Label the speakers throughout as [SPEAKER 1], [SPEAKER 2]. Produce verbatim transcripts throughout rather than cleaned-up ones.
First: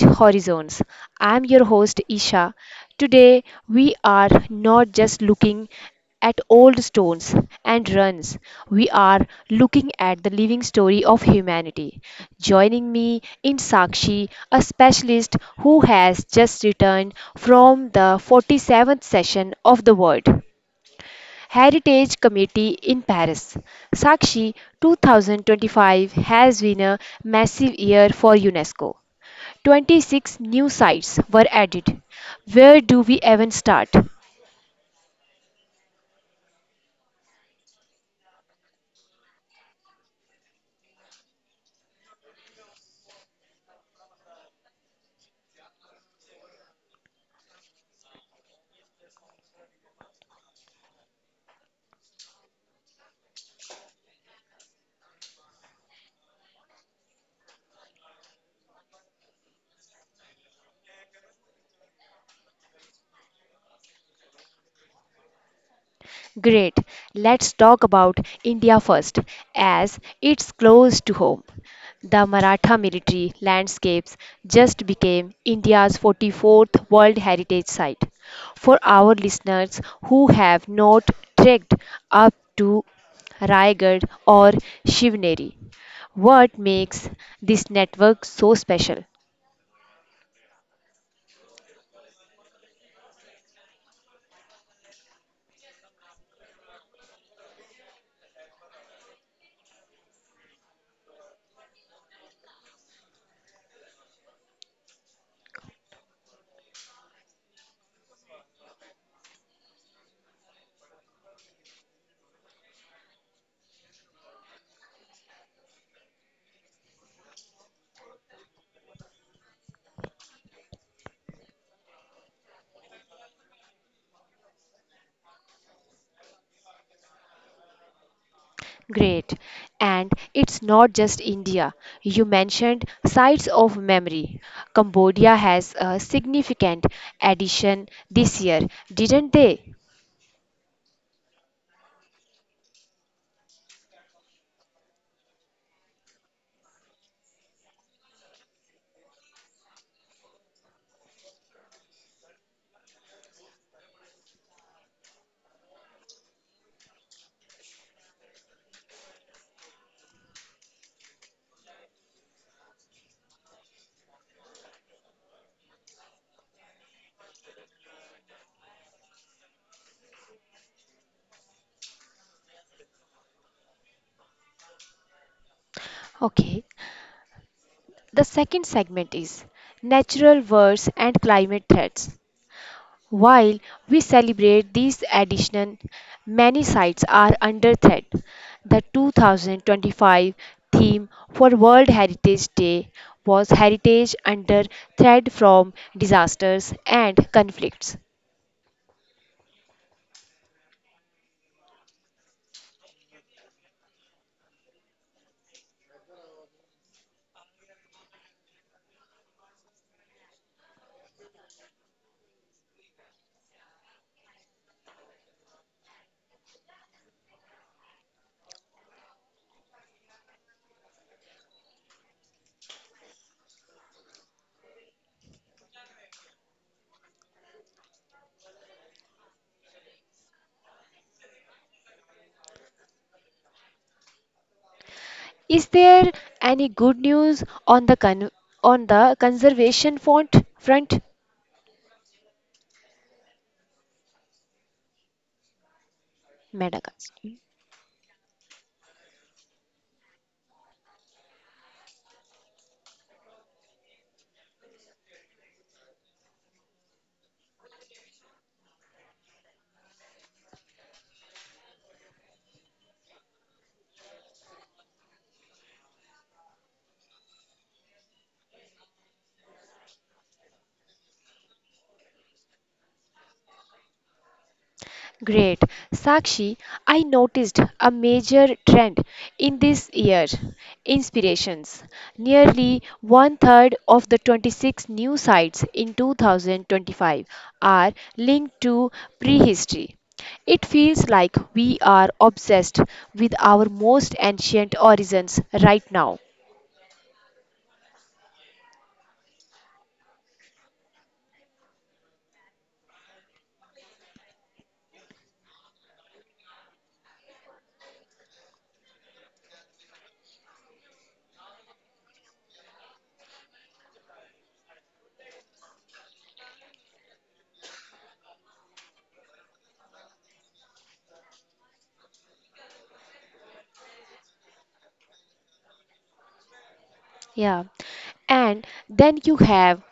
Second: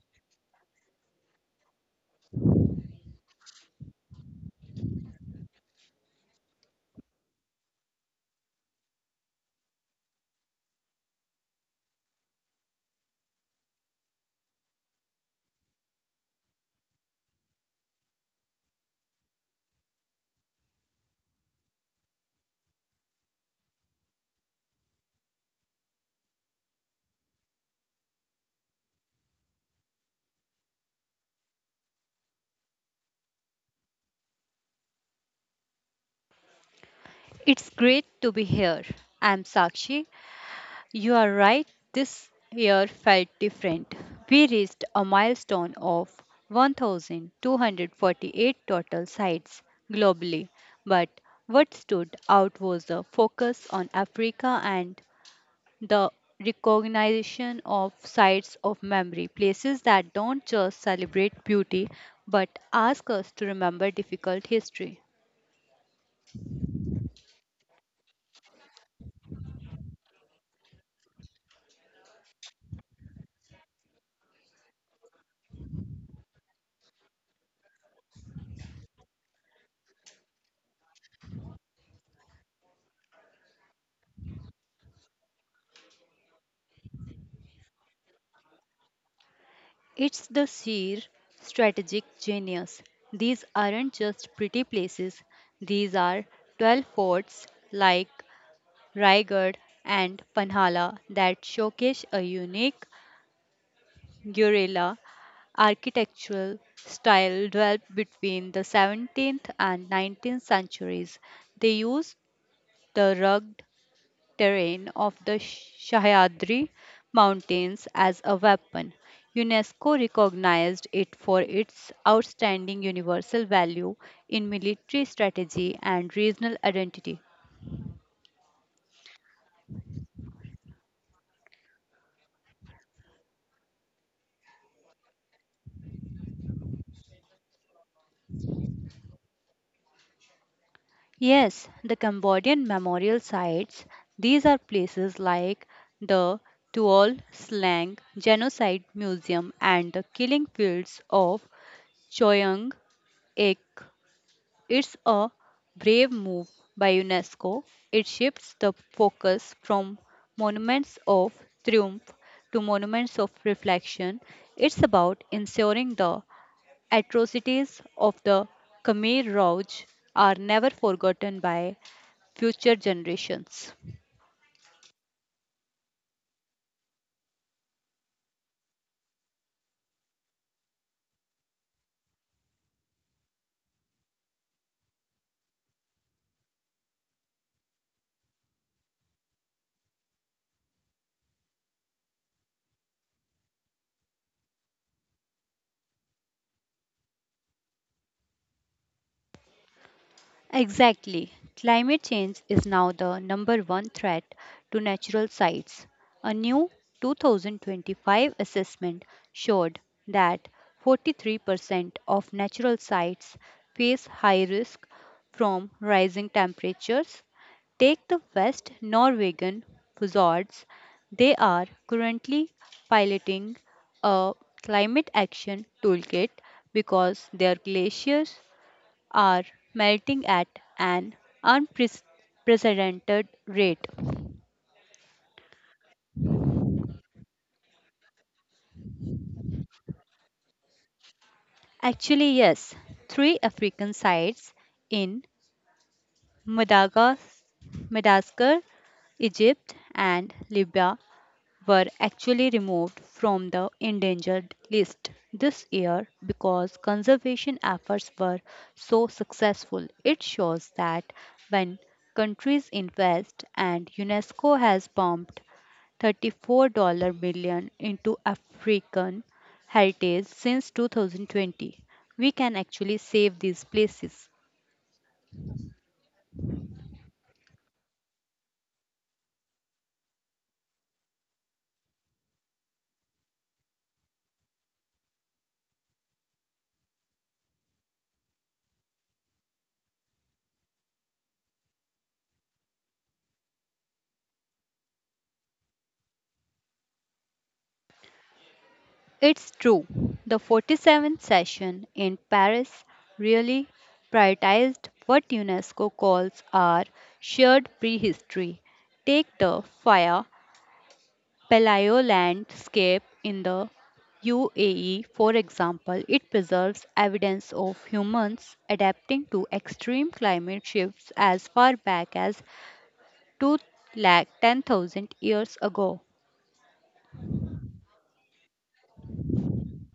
[SPEAKER 1] Horizons. I'm your host, Isha. Today, we are not just looking at old stones and runs, we are looking at the living story of humanity. Joining me in Sakshi, a specialist who has just returned from the forty-seventh session of the Word. Heritage Committee in Paris. Sakshi twenty twenty-five has been a massive year for UNESCO. twenty-six new sites were added. Where do we even start?
[SPEAKER 2] It's great to be here. I'm Sakshi. You are right, this year felt different. We reached a milestone of one thousand two hundred forty-eight total sites globally, but what stood out was the focus on Africa and the recognition of sites of memory, places that don't just celebrate beauty but ask us to remember difficult history.
[SPEAKER 1] Great. Let's talk about India first, as it's close to home. The Maratha military landscapes just became India's forty-fourth World Heritage Site. For our listeners who have not trekked up to Raigad or Shivneri, what makes this network so special?
[SPEAKER 2] It's the sheer strategic genius. These aren't just pretty places, these are twelve forts like Raigad and Panhala that showcase a unique guerrilla architectural style developed between the seventeenth and nineteenth centuries. They used the rugged terrain of the Sahyadri Mountains as a weapon. UNESCO recognized it for its outstanding universal value in military strategy and regional identity.
[SPEAKER 1] Great. And it's not just India. You mentioned sites of memory. Cambodia has a significant addition this year, didn't they?
[SPEAKER 2] Yes, the Cambodian memorial sites, these are places like the Tuol Slang Genocide Museum and the killing fields of Choyang Ik. It's a brave move by UNESCO. It shifts the focus from monuments of triumph to monuments of reflection. It's about ensuring the atrocities of the Khmer Rouge are never forgotten by future generations.
[SPEAKER 1] Okay. The second segment is natural wars and climate threats. While we celebrate these additions, many sites are under threat. The two thousand twenty-five theme for World Heritage Day was Heritage Under Threat from Disasters and Conflicts.
[SPEAKER 2] Exactly. Climate change is now the number one threat to natural sites. A new two thousand twenty-five assessment showed that forty-three percent of natural sites face high risk from rising temperatures. Take the West Norwegian fjords. They are currently piloting a climate action toolkit because their glaciers are melting at an unprecedented rate.
[SPEAKER 1] Is there any good news on the con- on the conservation front, front
[SPEAKER 2] Actually, yes, three African sites in
[SPEAKER 1] Madagascar?
[SPEAKER 2] Madagas- Madagascar, Egypt, and Libya were actually removed from the endangered list this year because conservation efforts were so successful. It shows that when countries invest and UNESCO has pumped thirty-four million dollars into African heritage since two thousand twenty we can actually save these places.
[SPEAKER 1] Great. Sakshi, I noticed a major trend in this year inspirations. Nearly one third of the twenty-six new sites in two thousand twenty-five are linked to prehistory. It feels like we are obsessed with our most ancient origins right now.
[SPEAKER 2] It's true, the forty-seventh session in Paris really prioritized what UNESCO calls our shared prehistory. Take the fire Paleo landscape in the U A E, for example, it preserves evidence of humans adapting to extreme climate shifts as far back as two hundred ten thousand years ago.
[SPEAKER 1] Yeah. And then you have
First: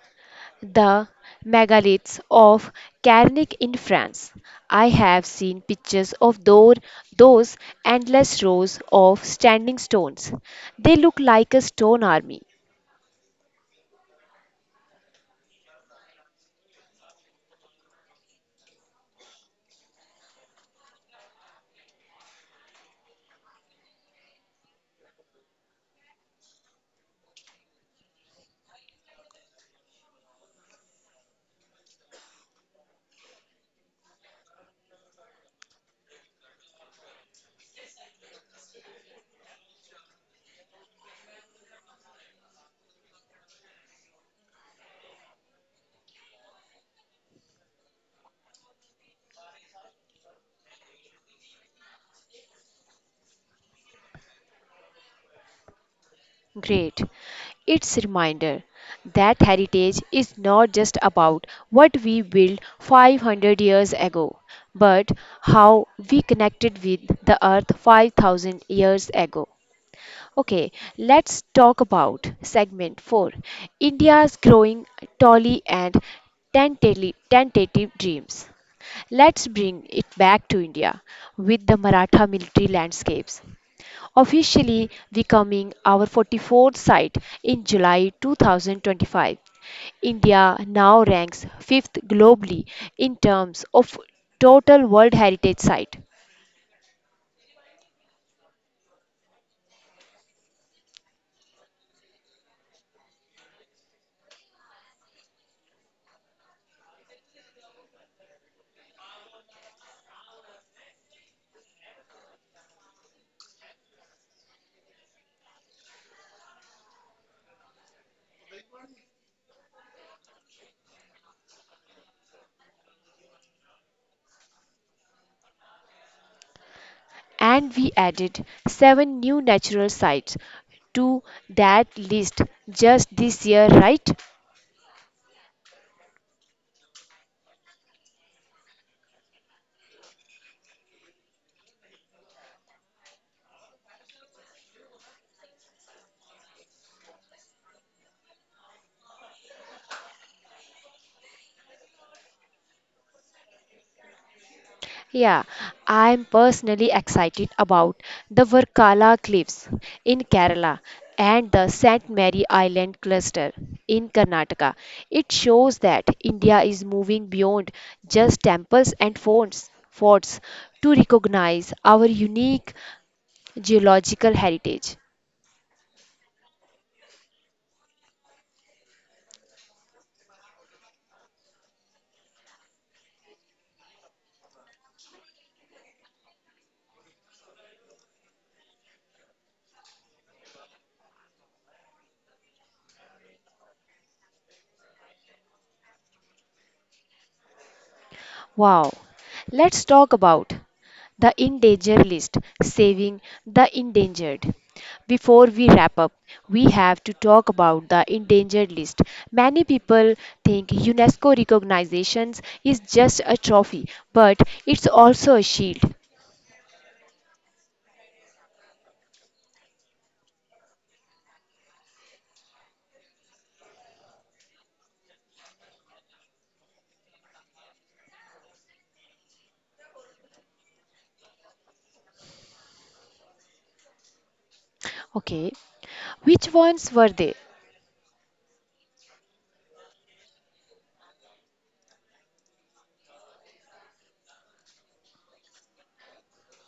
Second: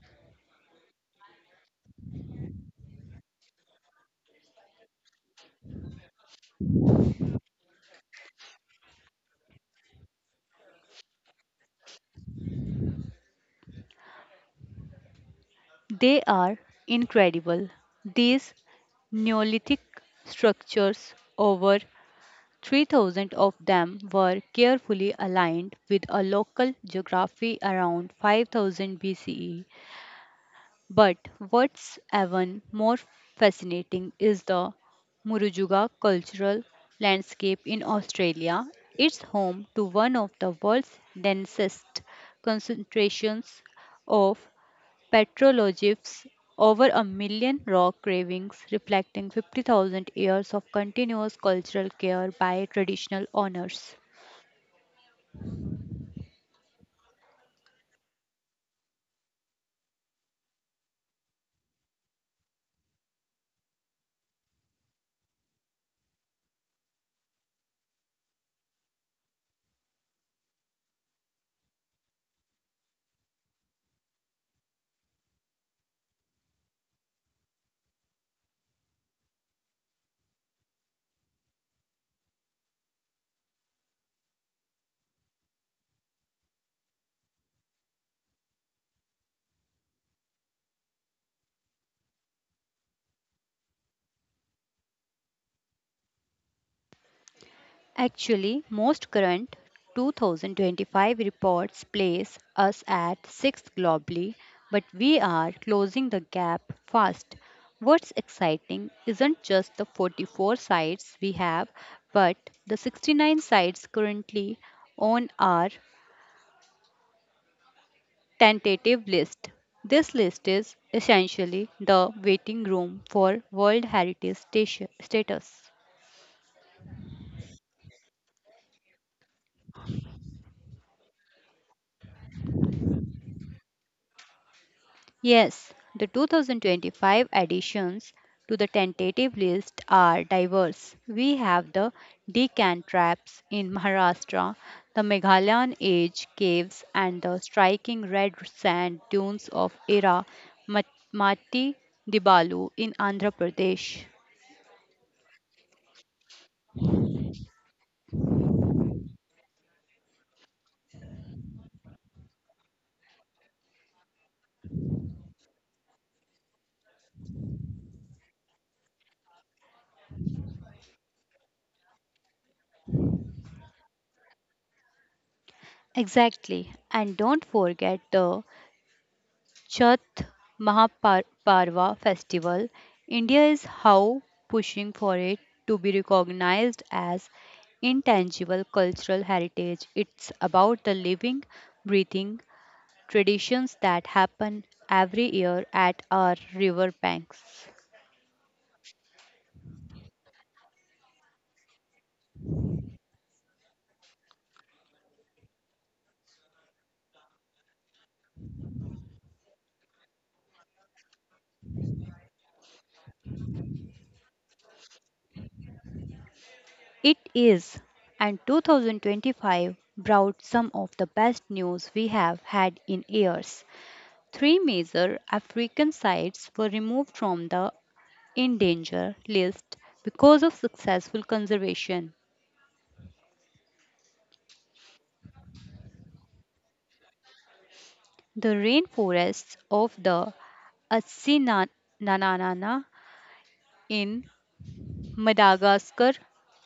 [SPEAKER 1] the megaliths of Carnac in France. I have seen pictures of those, those endless rows of standing stones. They look like a stone army.
[SPEAKER 2] They are incredible. These Neolithic structures, over three thousand of them, were carefully aligned with a local geography around five thousand B C E. But what's even more fascinating is the Murujuga cultural landscape in Australia. It's home to one of the world's densest concentrations of petroglyphs, over a million rock carvings reflecting fifty thousand years of continuous cultural care by traditional owners.
[SPEAKER 1] Great. It's a reminder that heritage is not just about what we built five hundred years ago, but how we connected with the earth five thousand years ago. Okay, let's talk about segment four India's growing tally and tentative, tentative dreams. Let's bring it back to India with the Maratha military landscapes. Officially becoming our forty-fourth site in July two thousand twenty-five, India now ranks fifth globally in terms of total World Heritage Site.
[SPEAKER 2] Actually, most current two thousand twenty-five reports place us at sixth globally, but we are closing the gap fast. What's exciting isn't just the forty-four sites we have, but the sixty-nine sites currently on our tentative list. This list is essentially the waiting room for World Heritage stati- status.
[SPEAKER 1] And we added seven new natural sites to that list just this year, right?
[SPEAKER 2] Yes, the two thousand twenty-five additions to the tentative list are diverse. We have the Deccan traps in Maharashtra, the Meghalayan age caves, and the striking red sand dunes of Ira Mat- Mati Dibalu in Andhra Pradesh.
[SPEAKER 1] Yeah, I'm personally excited about the Varkala Cliffs in Kerala and the Saint Mary Island cluster in Karnataka. It shows that India is moving beyond just temples and forts, forts to recognize our unique geological heritage.
[SPEAKER 2] Exactly, and don't forget the Chath Mahaparva festival, India is how pushing for it to be recognized as intangible cultural heritage. It's about the living, breathing traditions that happen every year at our river banks.
[SPEAKER 1] Wow, let's talk about the in danger list, saving the endangered. Before we wrap up, we have to talk about the endangered list. Many people think UNESCO recognitions is just a trophy, but it's also a shield.
[SPEAKER 2] It is, and twenty twenty-five brought some of the best news we have had in years. Three major African sites were removed from the in danger list because of successful conservation.
[SPEAKER 1] Okay, which ones were they?
[SPEAKER 2] The rainforests of the Asinanana in Madagascar,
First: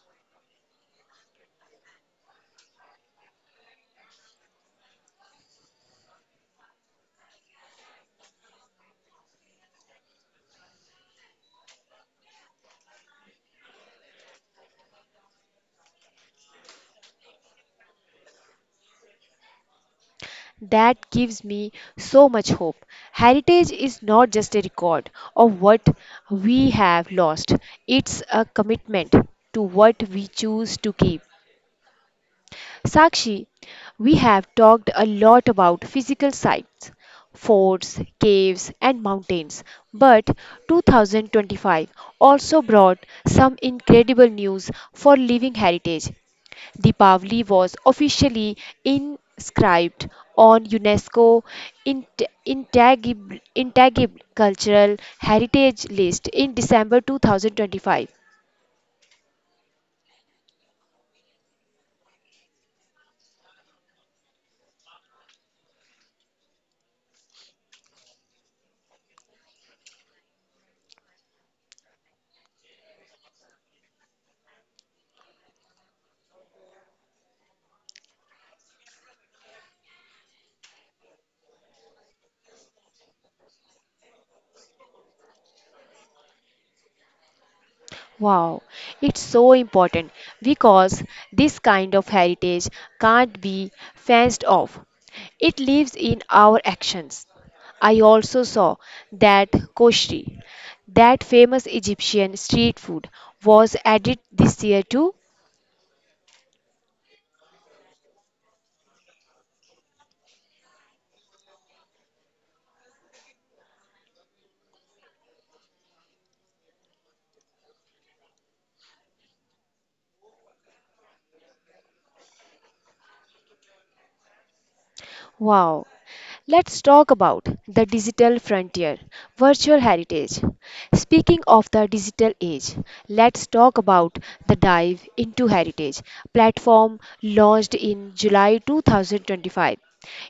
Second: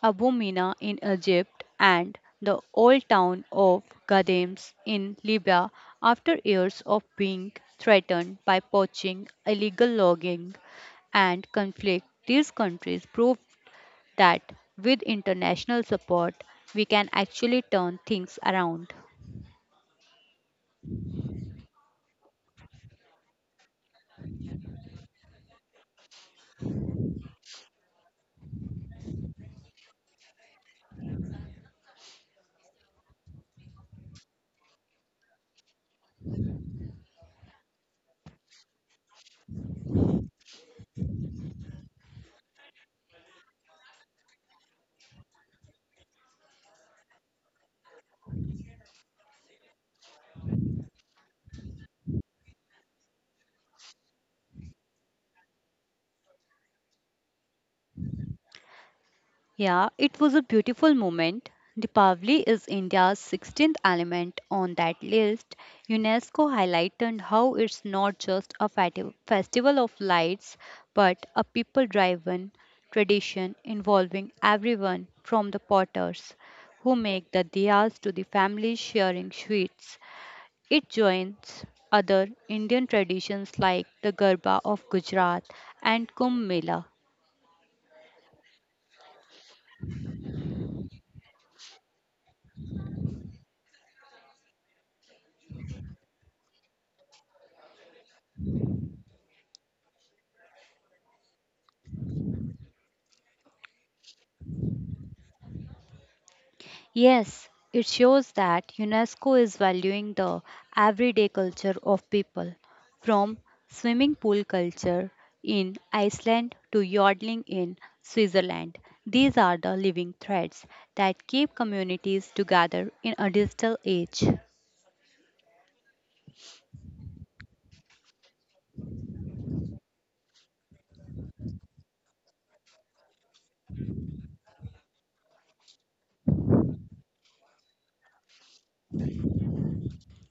[SPEAKER 2] Abomina in Egypt, and the old town of Gadems in Libya, after years of being threatened by poaching, illegal logging, and conflict, these countries proved that with international support, we can actually turn things around.
[SPEAKER 1] That gives me so much hope. Heritage is not just a record of what we have lost, it's a commitment to what we choose to keep. Sakshi, we have talked a lot about physical sites, forts, caves, and mountains, but two thousand twenty-five also brought some incredible news for living heritage. Deepavali was officially inscribed on UNESCO Int- Intangible, Intangible Cultural Heritage List in December twenty twenty-five.
[SPEAKER 2] Yeah, it was a beautiful moment. Deepavali is India's sixteenth element on that list. UNESCO highlighted how it's not just a fati- festival of lights, but a people driven tradition involving everyone from the potters who make the diyas to the families sharing sweets. It joins other Indian traditions like the Garba of Gujarat and Kumbh Mela.
[SPEAKER 1] Wow, it's so important because this kind of heritage can't be fenced off. It lives in our actions. I also saw that koshri, that famous Egyptian street food, was added this year too.
[SPEAKER 2] Yes, it shows that UNESCO is valuing the everyday culture of people, from swimming pool culture in Iceland to yodeling in Switzerland. These are the living threads that keep communities together in a digital age.
[SPEAKER 1] Wow. Let's talk about the digital frontier, virtual heritage. Speaking of the digital age, let's talk about the dive into heritage platform launched in July two thousand twenty-five.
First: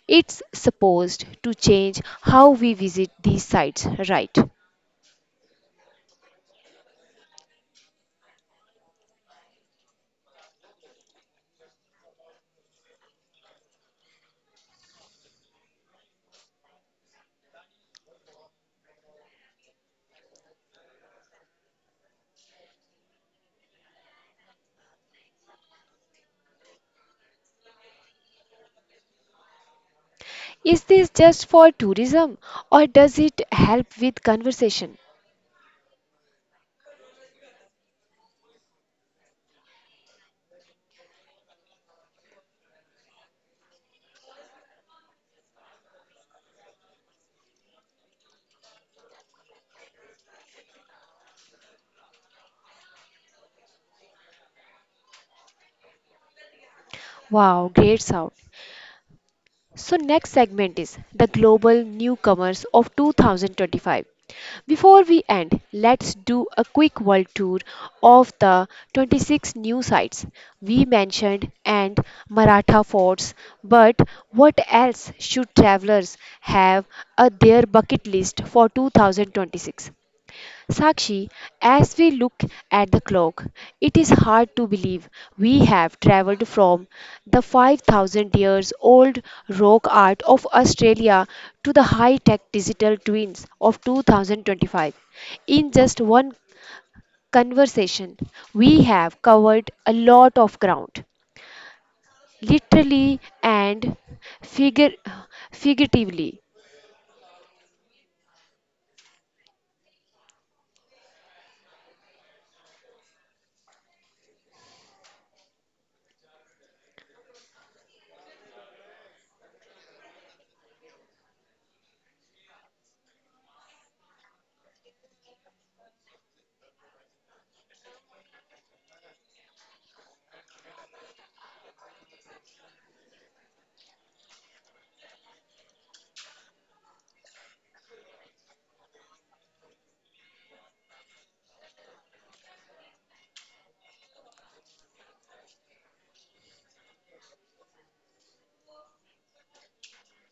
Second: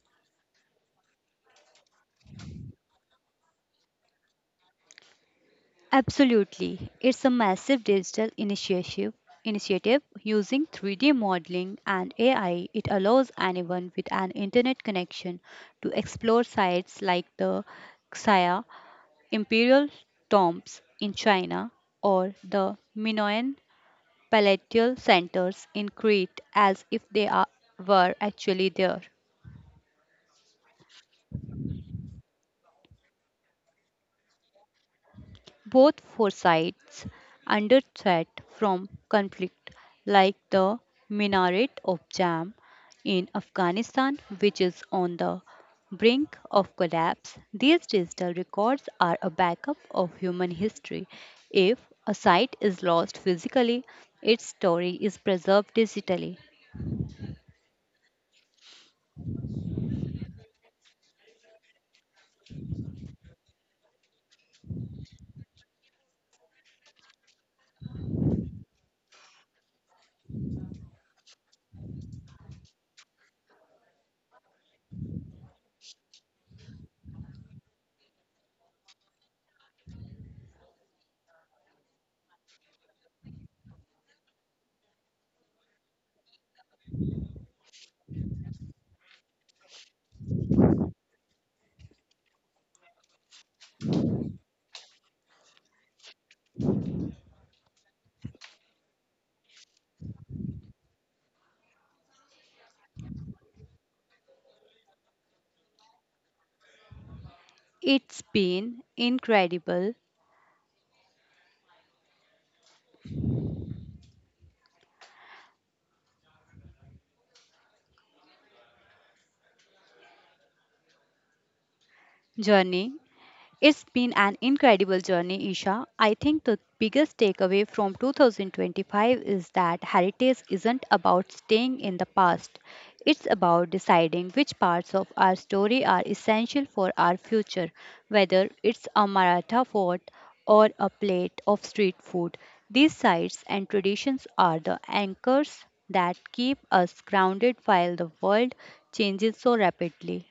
[SPEAKER 1] It's supposed to change how we visit these sites, right?
[SPEAKER 2] Absolutely. It's a massive digital initiative initiative using three D modeling and A I. It allows anyone with an internet connection to explore sites like the Xia Imperial Tombs in China or the Minoan Palatial Centers in Crete as if they are, were actually there.
[SPEAKER 1] Is this just for tourism or does it help with conversation?
[SPEAKER 2] Both foresights under threat from conflict, like the minaret of Jam in Afghanistan, which is on the brink of collapse. These digital records are a backup of human history. If a site is lost physically, its story is preserved digitally.
[SPEAKER 1] Wow, great sound. So, next segment is the global newcomers of twenty twenty-five. Before we end, let's do a quick world tour of the twenty-six new sites we mentioned and Maratha forts. But what else should travelers have on their bucket list for two thousand twenty-six? Sakshi, as we look at the clock, it is hard to believe we have traveled from the five thousand years old rock art of Australia to the high tech digital twins of two thousand twenty-five. In just one conversation, we have covered a lot of ground, literally and figure, figuratively.
[SPEAKER 2] It's been incredible journey It's been an incredible journey, Isha. I think the biggest takeaway from twenty twenty-five is that heritage isn't about staying in the past. It's about deciding which parts of our story are essential for our future, whether it's a Maratha fort or a plate of street food. These sites and traditions are the anchors that keep us grounded while the world changes so rapidly.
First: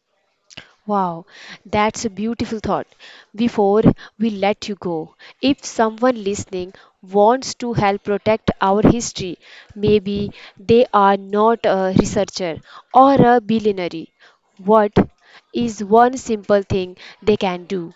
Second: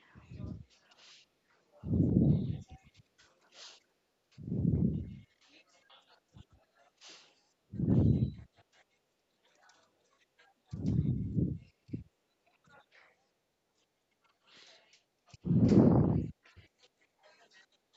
[SPEAKER 1] Wow, that's a beautiful thought. Before we let you go, if someone listening wants to help protect our history, maybe they are not a researcher or a billionaire. What is one simple thing they can do?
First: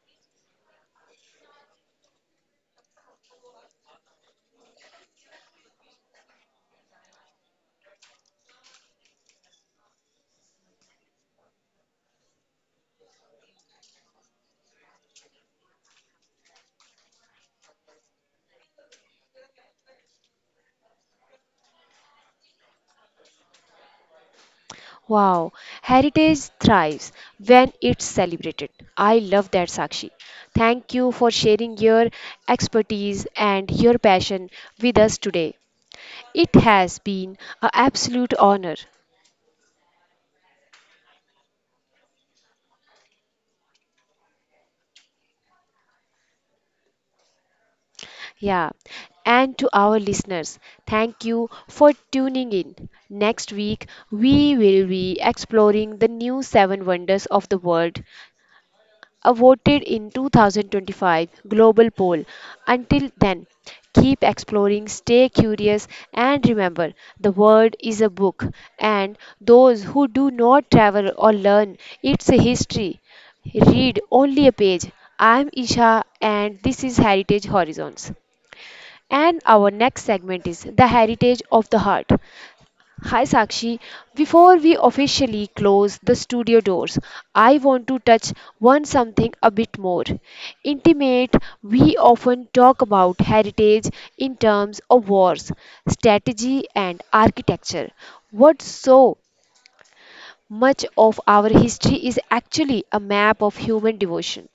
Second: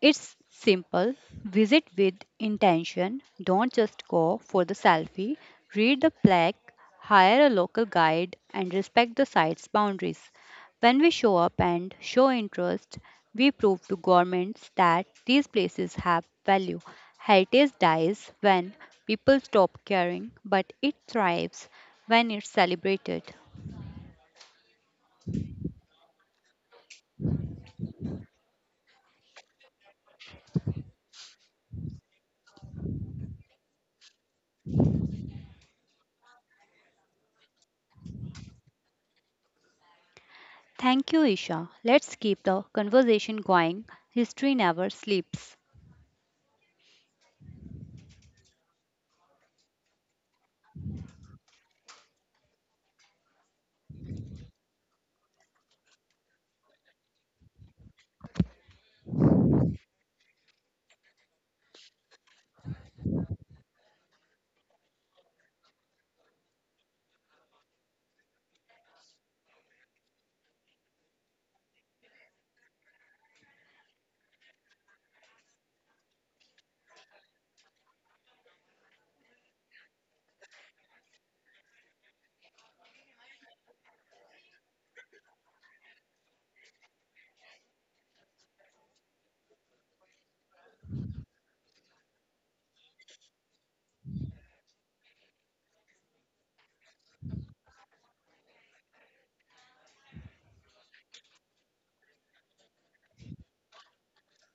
[SPEAKER 2] It's simple. Visit with intention. Don't just go for the selfie. Read the plaque, hire a local guide, and respect the site's boundaries. When we show up and show interest, we prove to governments that these places have value. Heritage dies when people stop caring, but it thrives when it's celebrated.
[SPEAKER 1] Wow, heritage thrives when it's celebrated. I love that, Sakshi. Thank you for sharing your expertise and your passion with us today. It has been an absolute honor.
[SPEAKER 2] Thank you, Isha. Let's keep the conversation going. History never sleeps.
[SPEAKER 1] Yeah. And to our listeners, thank you for tuning in. Next week, we will be exploring the new seven wonders of the world uh, voted in twenty twenty-five global poll. Until then, keep exploring, stay curious, and remember the world is a book, and those who do not travel or learn its history read only a page. I'm Isha, and this is Heritage Horizons. And our next segment is the heritage of the heart. Hi Sakshi, before we officially close the studio doors, I want to touch on something a bit more intimate. We often talk about heritage in terms of wars, strategy, and architecture. What so much of our history is actually a map of human devotion?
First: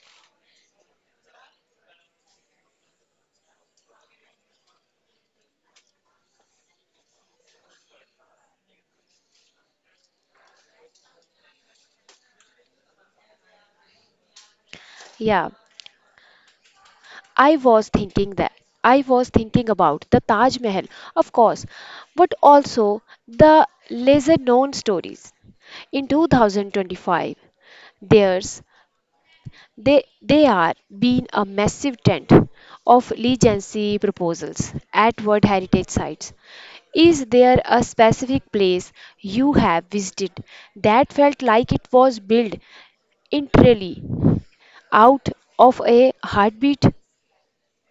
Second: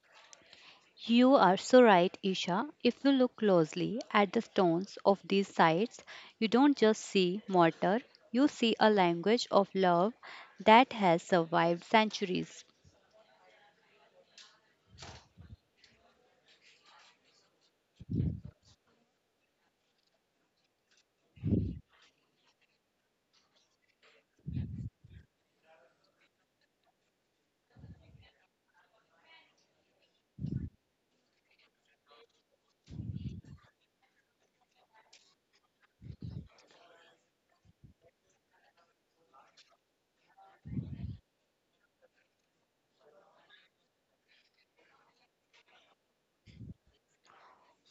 [SPEAKER 2] You are so right, Isha. If you look closely at the stones of these sites, you don't just see mortar, you see a language of love that has survived centuries.
[SPEAKER 1] Yeah. I was thinking that I was thinking about the Taj Mahal, of course, but also the lesser known stories. In two thousand twenty-five, there's they they are being a massive trend of legacy proposals at World Heritage Sites. Is there a specific place you have visited that felt like it was built entirely out of a heartbeat?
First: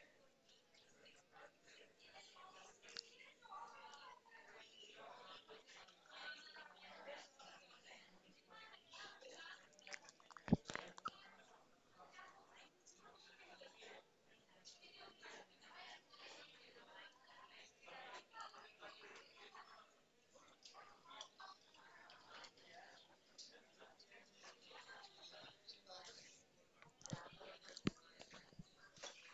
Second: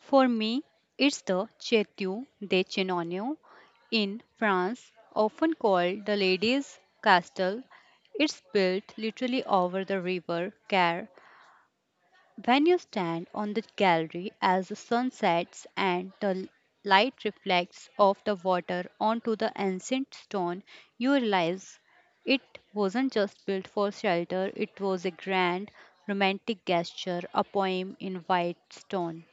[SPEAKER 2] For me, it's the Chateau de Chinon in France, often called the Ladies' Castle. It's built literally over the river Care. When you stand on the gallery as the sun sets and the light reflects off the water onto the ancient stone, you realize it wasn't just built for shelter, it was a grand romantic gesture, a poem in white stone.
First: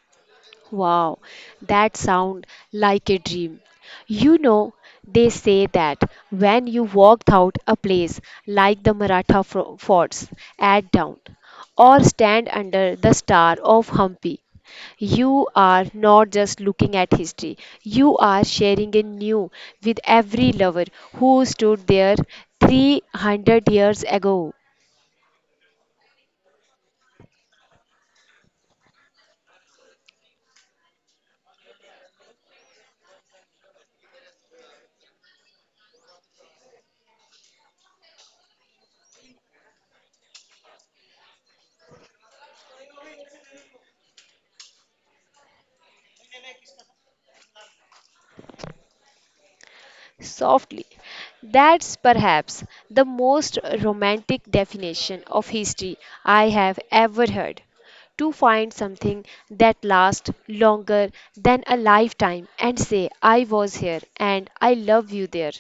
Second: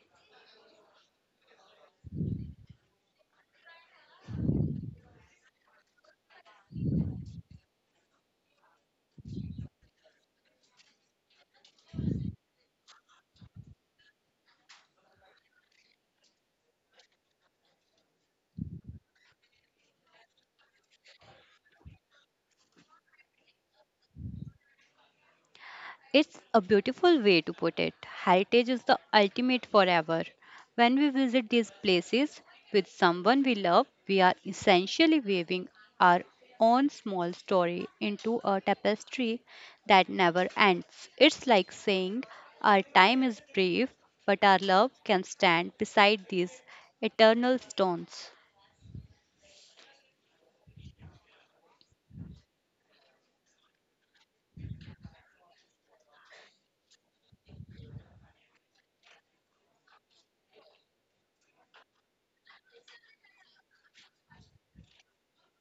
[SPEAKER 1] Wow, that sounds like a dream. You know, they say that when you walked out a place like the Maratha fro- forts at dawn, or stand under the star of Hampi, you are not just looking at history, you are sharing a new with every lover who stood there three hundred years ago.
[SPEAKER 2] It's a beautiful way to put it. Heritage is the ultimate forever. When we visit these places with someone we love, we are essentially weaving our own small story into a tapestry that never ends. It's like saying our time is brief, but our love can stand beside these eternal stones.
[SPEAKER 1] Softly. That's perhaps the most romantic definition of history I have ever heard. To find something that lasts longer than a lifetime and say, I was here and I love you there.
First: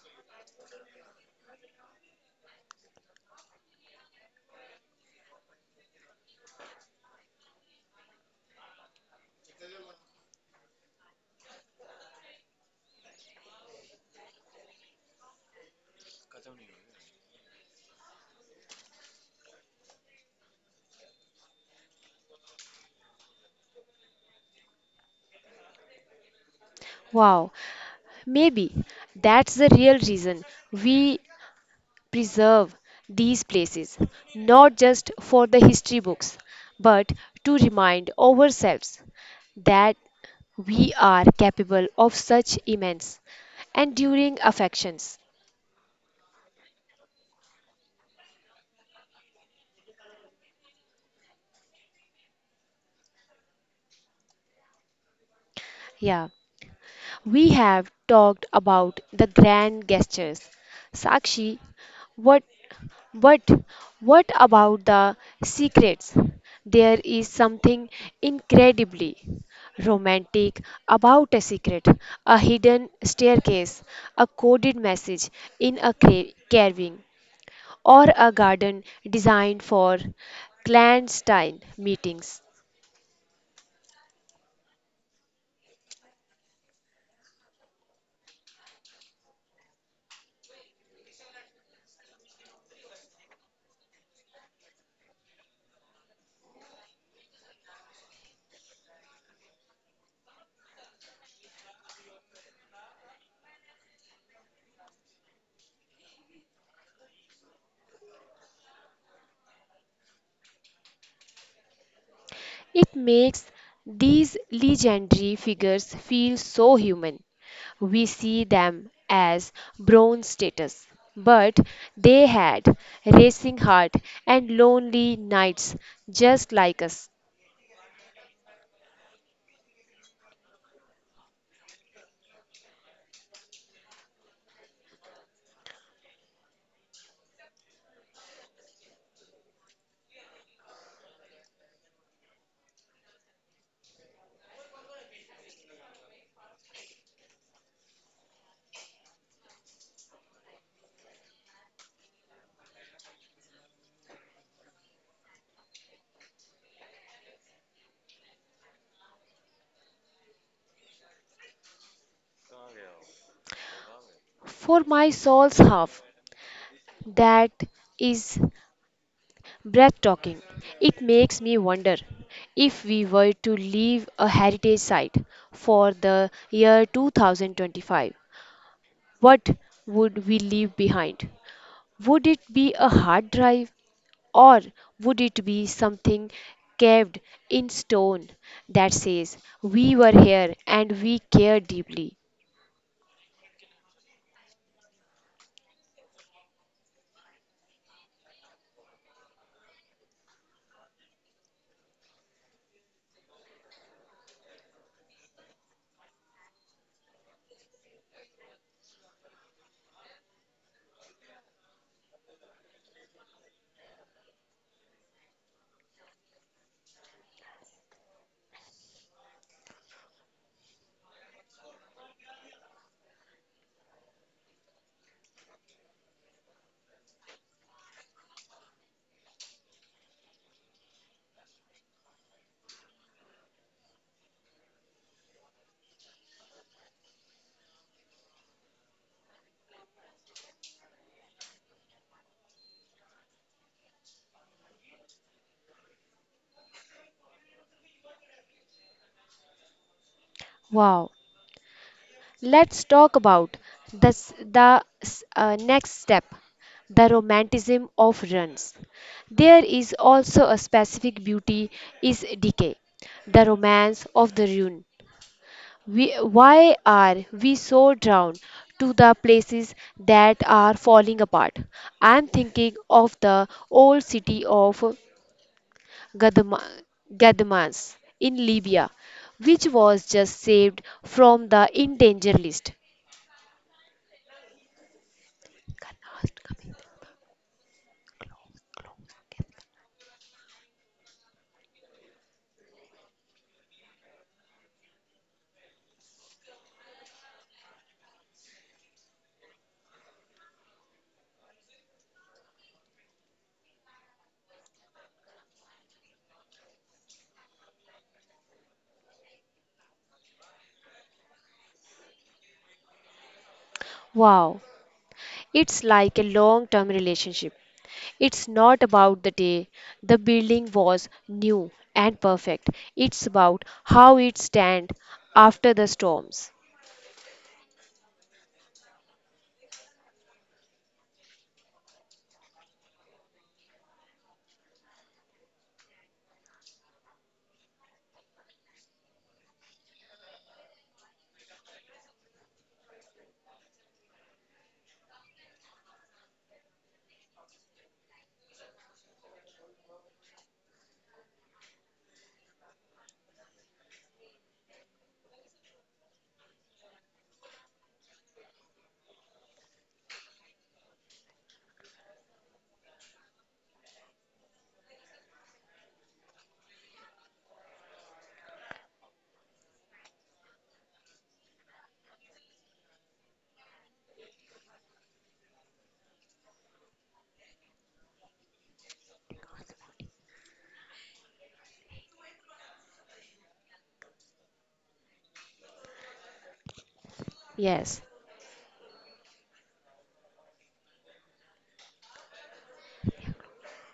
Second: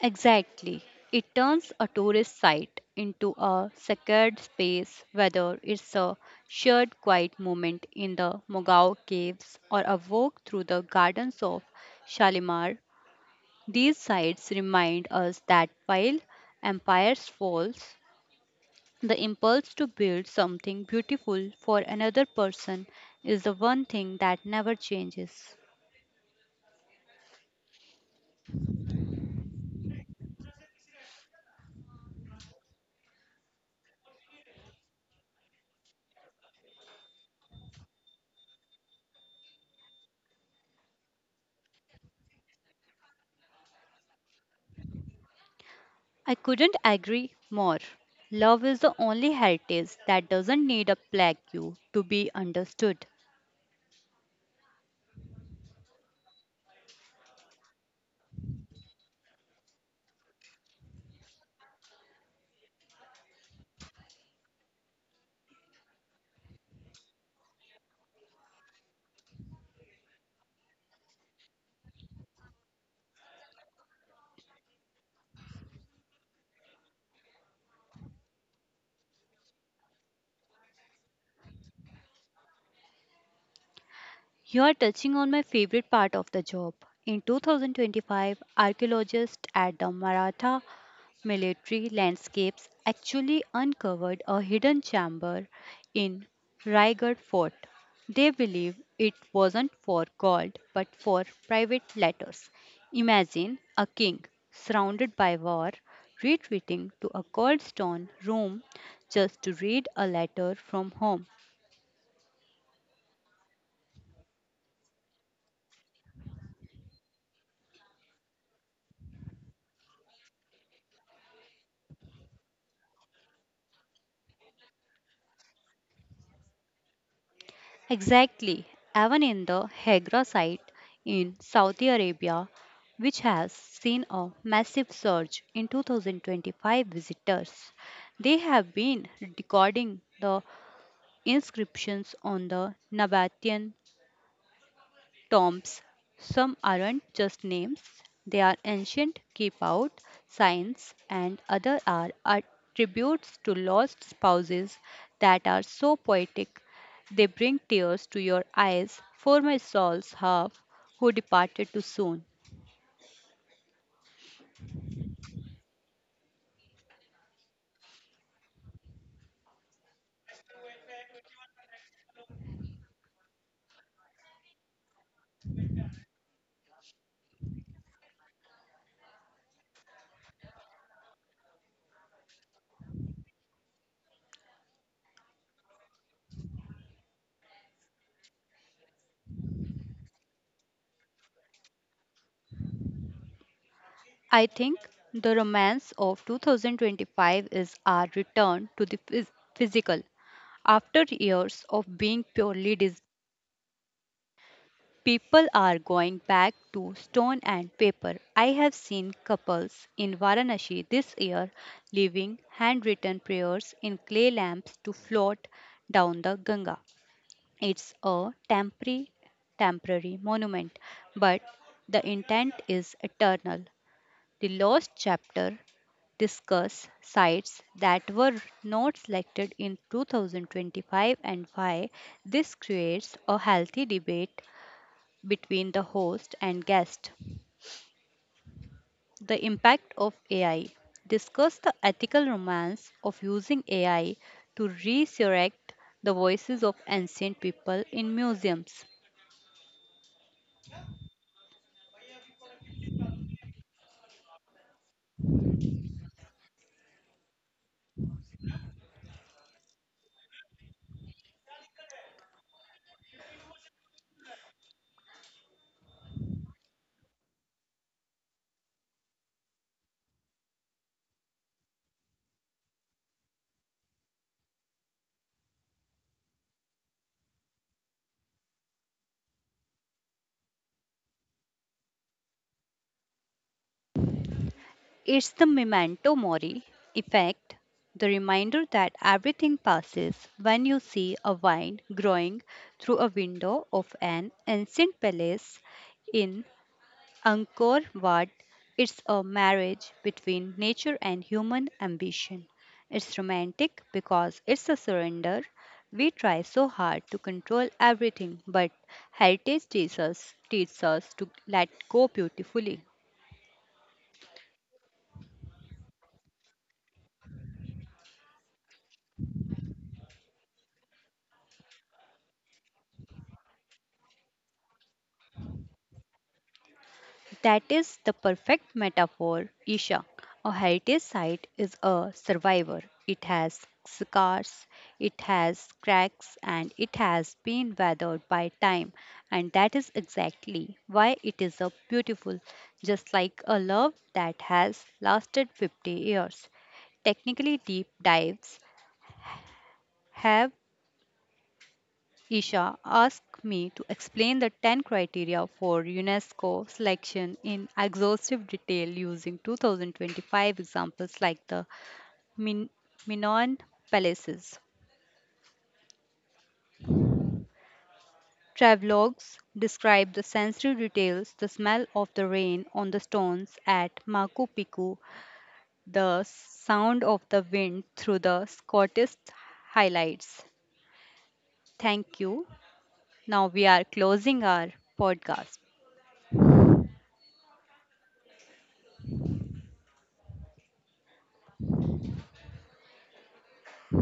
[SPEAKER 2] Exactly. It turns a tourist site into a sacred space, whether it's a shared quiet moment in the Mogao Caves or a walk through the gardens of Shalimar. These sites remind us that while empires falls, the impulse to build something beautiful for another person is the one thing that never changes.
[SPEAKER 1] Wow, maybe that's the real reason we preserve these places, not just for the history books, but to remind ourselves that we are capable of such immense and enduring affections.
[SPEAKER 2] I couldn't agree more. Love is the only heritage that doesn't need a plaque you to be understood.
[SPEAKER 1] Yeah. We have talked about the grand gestures, Sakshi, what, but what about the secrets? There is something incredibly romantic about a secret, a hidden staircase, a coded message in a cra- carving, or a garden designed for clandestine meetings.
[SPEAKER 2] You are touching on my favorite part of the job. In twenty twenty-five, archaeologists at the Maratha military landscapes actually uncovered a hidden chamber in Raigad Fort. They believe it wasn't for gold but for private letters. Imagine a king surrounded by war retreating to a cold stone room just to read a letter from home.
[SPEAKER 1] It makes these legendary figures feel so human. We see them as bronze status, but they had racing heart and lonely nights just like us.
[SPEAKER 2] Exactly. Even in the Hegra site in Saudi Arabia, which has seen a massive surge in two thousand twenty-five visitors, they have been recording the inscriptions on the Nabatean tombs. Some aren't just names, they are ancient keep out signs, and other are attributes to lost spouses that are so poetic they bring tears to your eyes for my soul's half who departed too soon.
[SPEAKER 1] For my soul's half, that is breathtaking. It makes me wonder if we were to leave a heritage site for the year two thousand twenty-five, what would we leave behind? Would it be a hard drive or would it be something carved in stone that says, we were here and we care deeply?
[SPEAKER 2] I think the romance of two thousand twenty-five is our return to the phys- physical. After years of being purely dis- People are going back to stone and paper. I have seen couples in Varanasi this year leaving handwritten prayers in clay lamps to float down the Ganga. It's a temporary, temporary monument, but the intent is eternal. The lost chapter discuss sites that were not selected in two thousand twenty-five and why this creates a healthy debate between the host and guest. The impact of A I. Discuss the ethical romance of using A I to resurrect the voices of ancient people in museums.
[SPEAKER 1] Wow. Let's talk about this, the s- uh, next step the romanticism of runs. There is also a specific beauty is decay, the romance of the ruin. We, why are we so drawn to the places that are falling apart? I'm thinking of the old city of Gadama, Gadamans in Libya, which was just saved from the in danger list.
[SPEAKER 2] It's the memento mori effect, the reminder that everything passes when you see a vine growing through a window of an ancient palace in Angkor Wat, it's a marriage between nature and human ambition. It's romantic because it's a surrender. We try so hard to control everything, but heritage teaches us, teaches us to let go beautifully.
[SPEAKER 1] Wow, it's like a long term relationship. It's not about the day the building was new and perfect. It's about how it stands after the storms.
[SPEAKER 2] That is the perfect metaphor, Isha. A heritage site is a survivor. It has scars, it has cracks, and it has been weathered by time. And that is exactly why it is a beautiful, just like a love that has lasted fifty years. Technically, deep dives have Isha asked me to explain the ten criteria for UNESCO selection in exhaustive detail using two thousand twenty-five examples like the Min- Minoan palaces. Travelogues describe the sensory details, the smell of the rain on the stones at Machu Picchu, the sound of the wind through the Scottish highlights. Thank you. Now we are closing our podcast.
[SPEAKER 1] Yes.